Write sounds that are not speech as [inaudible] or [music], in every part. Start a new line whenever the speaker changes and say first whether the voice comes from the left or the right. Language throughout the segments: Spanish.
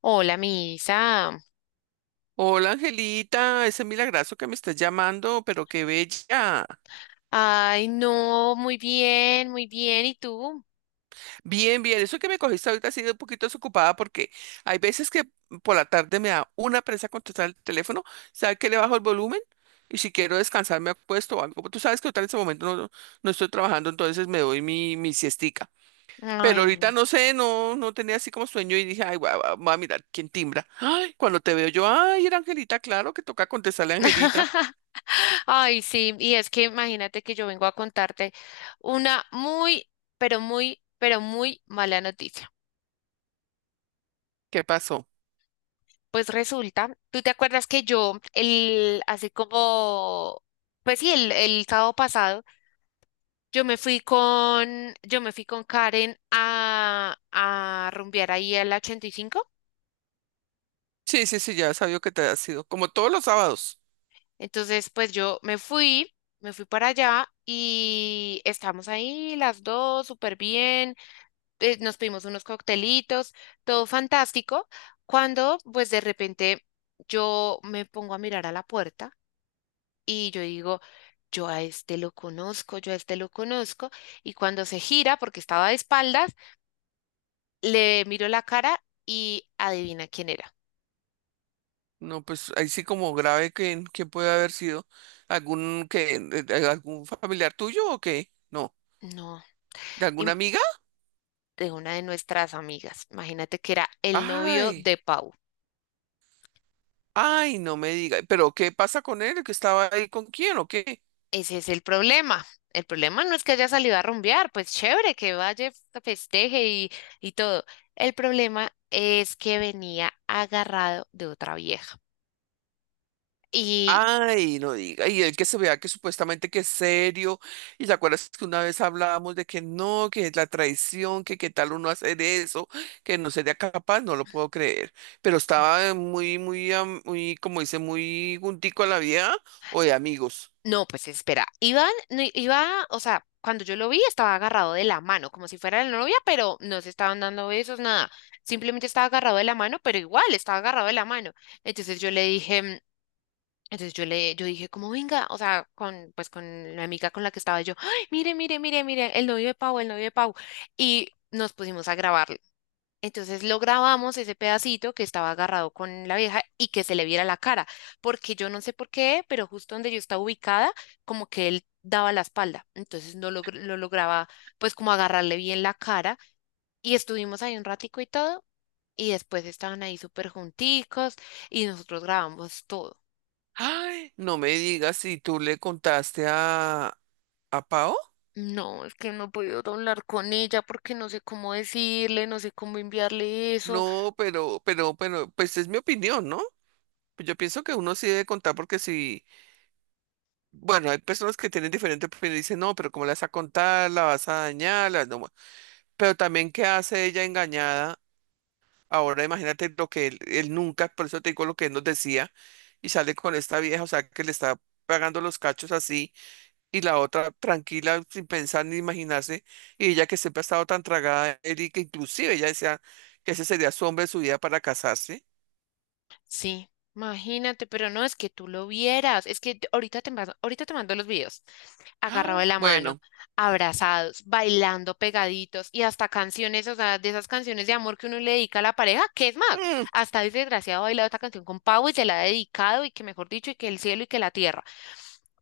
left: Hola, Misa.
right: Hola Angelita, ese milagrazo que me estás llamando, pero qué bella.
left: Ay, no, muy bien, muy bien. ¿Y tú?
right: Bien, bien, eso que me cogiste ahorita ha sido un poquito desocupada porque hay veces que por la tarde me da una presa contestar el teléfono, ¿sabes que le bajo el volumen? Y si quiero descansar me acuesto o algo. Tú sabes que ahorita en ese momento no estoy trabajando, entonces me doy mi siestica. Pero
left: Ay, no.
right: ahorita no sé, no, no tenía así como sueño y dije, ay, voy a mirar quién timbra. Ay, cuando te veo yo, ay, era Angelita, claro que toca contestarle a Angelita.
left: [laughs] Ay, sí. Y es que imagínate que yo vengo a contarte una muy, pero muy, pero muy mala noticia.
right: ¿Qué pasó?
left: Pues resulta, ¿tú te acuerdas que yo, así como, pues sí, el sábado pasado, yo me fui con Karen a rumbear ahí al 85?
right: Sí, sí, sí, ya sabía que te ha sido. Como todos los sábados.
left: Entonces, pues yo me fui para allá y estamos ahí las dos súper bien, nos pedimos unos coctelitos, todo fantástico, cuando pues de repente yo me pongo a mirar a la puerta y yo digo, yo a este lo conozco, y cuando se gira, porque estaba de espaldas, le miro la cara y adivina quién era.
right: No, pues ahí sí como grave que puede haber sido algún que algún familiar tuyo o qué. No,
left: No,
right: ¿de alguna
left: im-
right: amiga?
left: de una de nuestras amigas. Imagínate que era el novio
right: Ay,
left: de Pau.
right: ay, no me diga. ¿Pero qué pasa con él? ¿Que estaba ahí con quién o qué?
left: Ese es el problema. El problema no es que haya salido a rumbear, pues chévere, que vaya, festeje y todo. El problema es que venía agarrado de otra vieja. Y
right: Ay, no diga, y el que se vea que supuestamente que es serio, y te acuerdas que una vez hablábamos de que no, que es la traición, que qué tal uno hacer eso, que no sería capaz, no lo puedo creer, pero
left: sí.
right: estaba muy, muy, muy, como dice, muy juntico a la vieja o de amigos.
left: No, pues espera, Iván, no, iba, o sea, cuando yo lo vi estaba agarrado de la mano, como si fuera la novia, pero no se estaban dando besos, nada. Simplemente estaba agarrado de la mano, pero igual estaba agarrado de la mano. Entonces yo le dije, Entonces yo le, yo dije, como venga, o sea, pues con la amiga con la que estaba yo, "Ay, mire, mire, mire, mire, el novio de Pau, el novio de Pau". Y nos pusimos a grabarlo. Entonces lo grabamos ese pedacito que estaba agarrado con la vieja y que se le viera la cara, porque yo no sé por qué, pero justo donde yo estaba ubicada, como que él daba la espalda. Entonces no lograba, pues como agarrarle bien la cara. Y estuvimos ahí un ratico y todo. Y después estaban ahí súper junticos y nosotros grabamos todo.
right: Ay, no me digas si tú le contaste a Pao.
left: No, es que no he podido hablar con ella porque no sé cómo decirle, no sé cómo enviarle eso.
right: No, pues es mi opinión, ¿no? Pues yo pienso que uno sí debe contar porque si, bueno, hay personas que tienen diferente opinión y dicen, no, pero ¿cómo la vas a contar? ¿La vas a dañar? No. Pero también, ¿qué hace ella engañada? Ahora imagínate lo que él nunca, por eso te digo lo que él nos decía, y sale con esta vieja, o sea, que le está pagando los cachos así, y la otra tranquila, sin pensar ni imaginarse, y ella que siempre ha estado tan tragada, él y que inclusive ella decía que ese sería su hombre de su vida para casarse.
left: Sí, imagínate, pero no es que tú lo vieras, es que ahorita te mando los videos. Agarrado de
right: Ah,
left: la mano,
right: bueno,
left: abrazados, bailando pegaditos y hasta canciones, o sea, de esas canciones de amor que uno le dedica a la pareja, que es más,
right: mm,
left: hasta ese desgraciado ha bailado esta canción con Pau y se la ha dedicado y que mejor dicho, y que el cielo y que la tierra.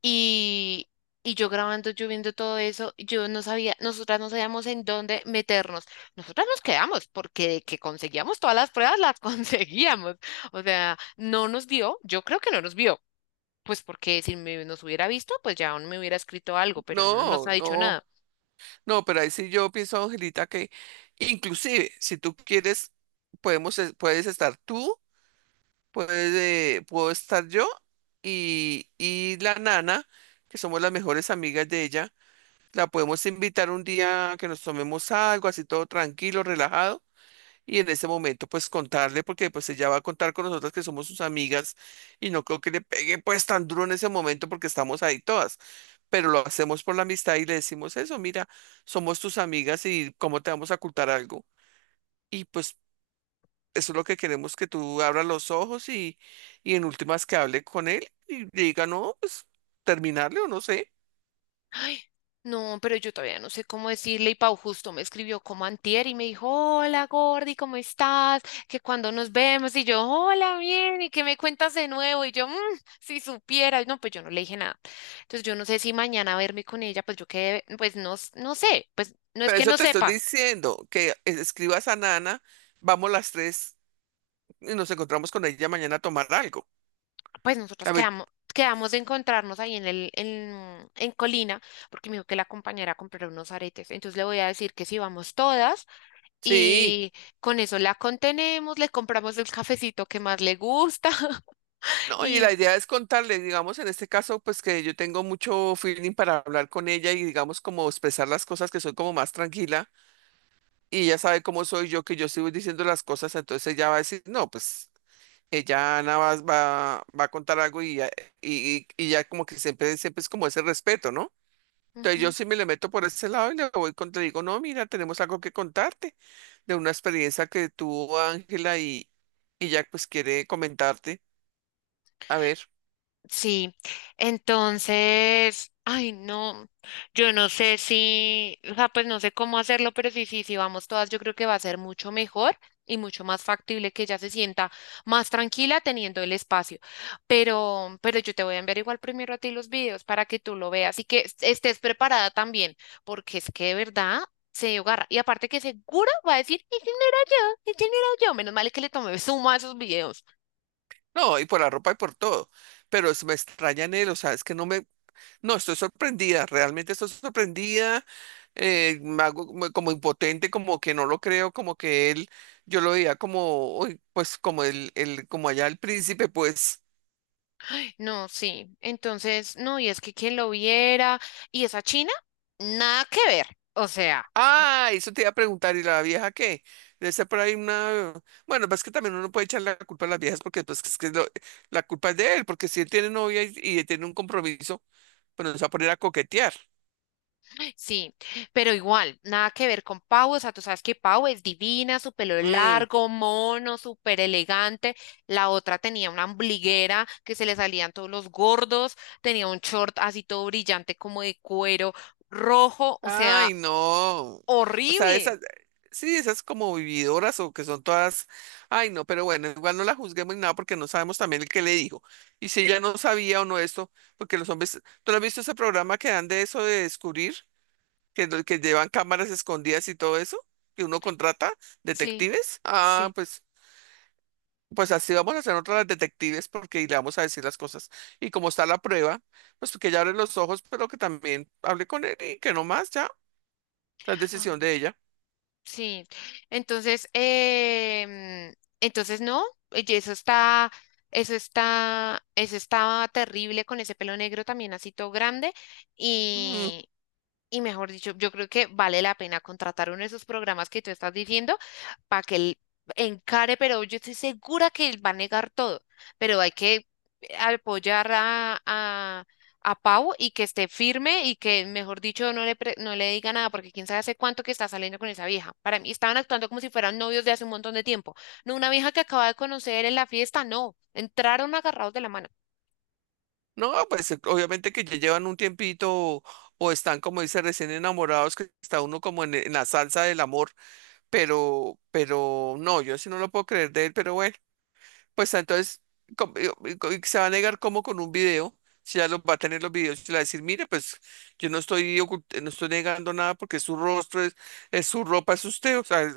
left: Y, y yo grabando, yo viendo todo eso, yo no sabía, nosotras no sabíamos en dónde meternos. Nosotras nos quedamos porque de que conseguíamos todas las pruebas, las [laughs] conseguíamos. O sea, no nos vio, yo creo que no nos vio, pues porque si me- nos hubiera visto, pues ya aún me hubiera escrito algo, pero no nos
right: no,
left: ha dicho
right: no,
left: nada.
right: no, pero ahí sí yo pienso, Angelita, que inclusive si tú quieres, podemos, puedes estar tú, puedes, puedo estar yo y la nana, que somos las mejores amigas de ella, la podemos invitar un día a que nos tomemos algo, así todo tranquilo, relajado, y en ese momento pues contarle, porque pues ella va a contar con nosotras que somos sus amigas y no creo que le pegue pues tan duro en ese momento porque estamos ahí todas. Pero lo hacemos por la amistad y le decimos eso, mira, somos tus amigas y cómo te vamos a ocultar algo. Y pues eso es lo que queremos que tú abras los ojos y en últimas que hable con él y le diga, no, pues terminarle o no sé.
left: Ay, no, pero yo todavía no sé cómo decirle. Y Pau justo me escribió como antier y me dijo, hola Gordy, ¿cómo estás? Que cuando nos vemos y yo, hola, bien, y que me cuentas de nuevo. Y yo, "Mm, si supieras", no, pues yo no le dije nada. Entonces yo no sé si mañana verme con ella, pues yo quedé, pues no, no sé, pues no es
right: Pero
left: que
right: eso
left: no
right: te estoy
left: sepa,
right: diciendo, que escribas a Nana, vamos las tres y nos encontramos con ella mañana a tomar algo.
left: pues nosotros
right: A ver,
left: quedamos. Quedamos de encontrarnos ahí en Colina, porque me dijo que la compañera comprará unos aretes. Entonces le voy a decir que si vamos todas,
right: sí.
left: y con eso la contenemos, le compramos el cafecito que más le gusta. [laughs]
right: No, y
left: Y...
right: la idea es contarle, digamos, en este caso, pues que yo tengo mucho feeling para hablar con ella y digamos como expresar las cosas que soy como más tranquila y ella sabe cómo soy yo, que yo sigo diciendo las cosas, entonces ella va a decir, no, pues ella Ana va a contar algo y ya, y ya como que siempre, siempre es como ese respeto, ¿no? Entonces yo
left: ujú.
right: sí me le meto por ese lado y le voy contra, le digo, no, mira, tenemos algo que contarte de una experiencia que tuvo Ángela y ya pues quiere comentarte, a ver,
left: Sí, entonces, ay, no, yo no sé si, o sea, pues no sé cómo hacerlo, pero sí, sí, sí, vamos todas, yo creo que va a ser mucho mejor y mucho más factible que ella se sienta más tranquila teniendo el espacio. Pero yo te voy a enviar igual primero a ti los videos para que tú lo veas y que estés preparada también, porque es que de verdad se agarra. Y aparte que seguro va a decir, ese no era yo, ese no era yo. Menos mal es que le tomé suma a esos videos.
right: no, y por la ropa y por todo, pero me extraña en él, o sea, es que no me, no, estoy sorprendida, realmente estoy sorprendida me hago como como impotente, como que no lo creo, como que él, yo lo veía como, uy, pues como como allá el príncipe, pues,
left: No, sí. Entonces, no, y es que quien lo viera, y esa China, nada que ver. O sea,
right: ah, eso te iba a preguntar, ¿y la vieja qué? Debe ser por ahí una, bueno, pues que también uno puede echar la culpa a las viejas porque pues es que la culpa es de él, porque si él tiene novia y tiene un compromiso, pues nos va a poner a coquetear.
left: sí, pero igual, nada que ver con Pau. O sea, tú sabes que Pau es divina, su pelo
right: Mm.
left: largo, mono, súper elegante. La otra tenía una ombliguera que se le salían todos los gordos, tenía un short así todo brillante como de cuero rojo, o sea,
right: Ay, no. O sea,
left: horrible.
right: esas, sí, esas como vividoras o que son todas, ay, no, pero bueno, igual no la juzguemos ni nada porque no sabemos también el que le dijo. Y si ella no sabía o no esto, porque los hombres, ¿tú no has visto ese programa que dan de eso de descubrir, que, que llevan cámaras escondidas y todo eso, que uno contrata
left: Sí,
right: detectives? Ah,
left: sí.
right: pues, pues así vamos a hacer otras detectives porque y le vamos a decir las cosas. Y como está la prueba, pues que ella abre los ojos, pero que también hable con él y que no más ya, la
left: Ah,
right: decisión de ella.
left: sí, entonces, entonces no, y eso está, eso estaba terrible con ese pelo negro también así todo grande
right: Mm.
left: y mejor dicho, yo creo que vale la pena contratar uno de esos programas que tú estás diciendo para que él encare, pero yo estoy segura que él va a negar todo, pero hay que apoyar a Pau y que esté firme y que, mejor dicho, no le diga nada, porque quién sabe hace cuánto que está saliendo con esa vieja. Para mí estaban actuando como si fueran novios de hace un montón de tiempo. No una vieja que acaba de conocer en la fiesta, no, entraron agarrados de la mano.
right: No, pues obviamente que ya llevan un tiempito o están, como dice, recién enamorados, que está uno como en la salsa del amor, pero no, yo sí no lo puedo creer de él, pero bueno. Pues entonces y se va a negar como con un video, si ya los va a tener los videos, y le va a decir, mire, pues yo no estoy no estoy negando nada porque es su rostro, es su ropa, es usted, o sea,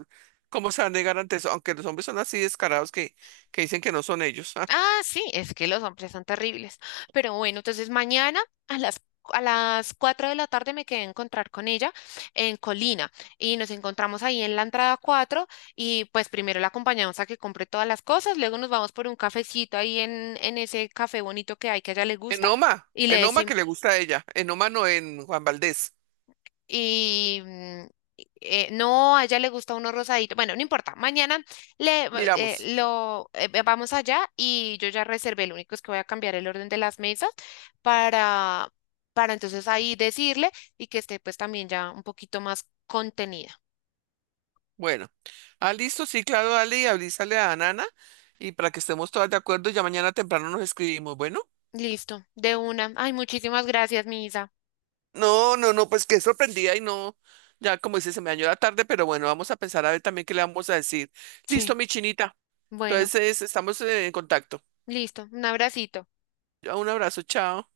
right: ¿cómo se va a negar ante eso? Aunque los hombres son así descarados que dicen que no son ellos. [laughs] ah.
left: Ah, sí, es que los hombres son terribles. Pero bueno, entonces mañana a las, a las 4 de la tarde me quedé a encontrar con ella en Colina y nos encontramos ahí en la entrada 4 y pues primero la acompañamos a que compre todas las cosas, luego nos vamos por un cafecito ahí en ese café bonito que hay que a ella le gusta y le
right: En Oma que
left: decimos,
right: le gusta a ella, en Oma no en Juan Valdés.
left: y mm, no, a ella le gusta uno rosadito. Bueno, no importa. Mañana
right: Miramos.
left: vamos allá y yo ya reservé. Lo único es que voy a cambiar el orden de las mesas para, para entonces ahí decirle y que esté pues también ya un poquito más contenida.
right: Bueno, ah, listo, sí, claro, dale y avísale a Nana y para que estemos todas de acuerdo, ya mañana temprano nos escribimos. Bueno,
left: Listo, de una. Ay, muchísimas gracias, mi Isa.
right: no, no, no, pues qué sorprendida y no, ya como dice, se me dañó la tarde, pero bueno, vamos a pensar a ver también qué le vamos a decir.
left: Sí,
right: Listo, mi chinita.
left: bueno,
right: Entonces, estamos en contacto.
left: listo. Un abracito.
right: Un abrazo, chao.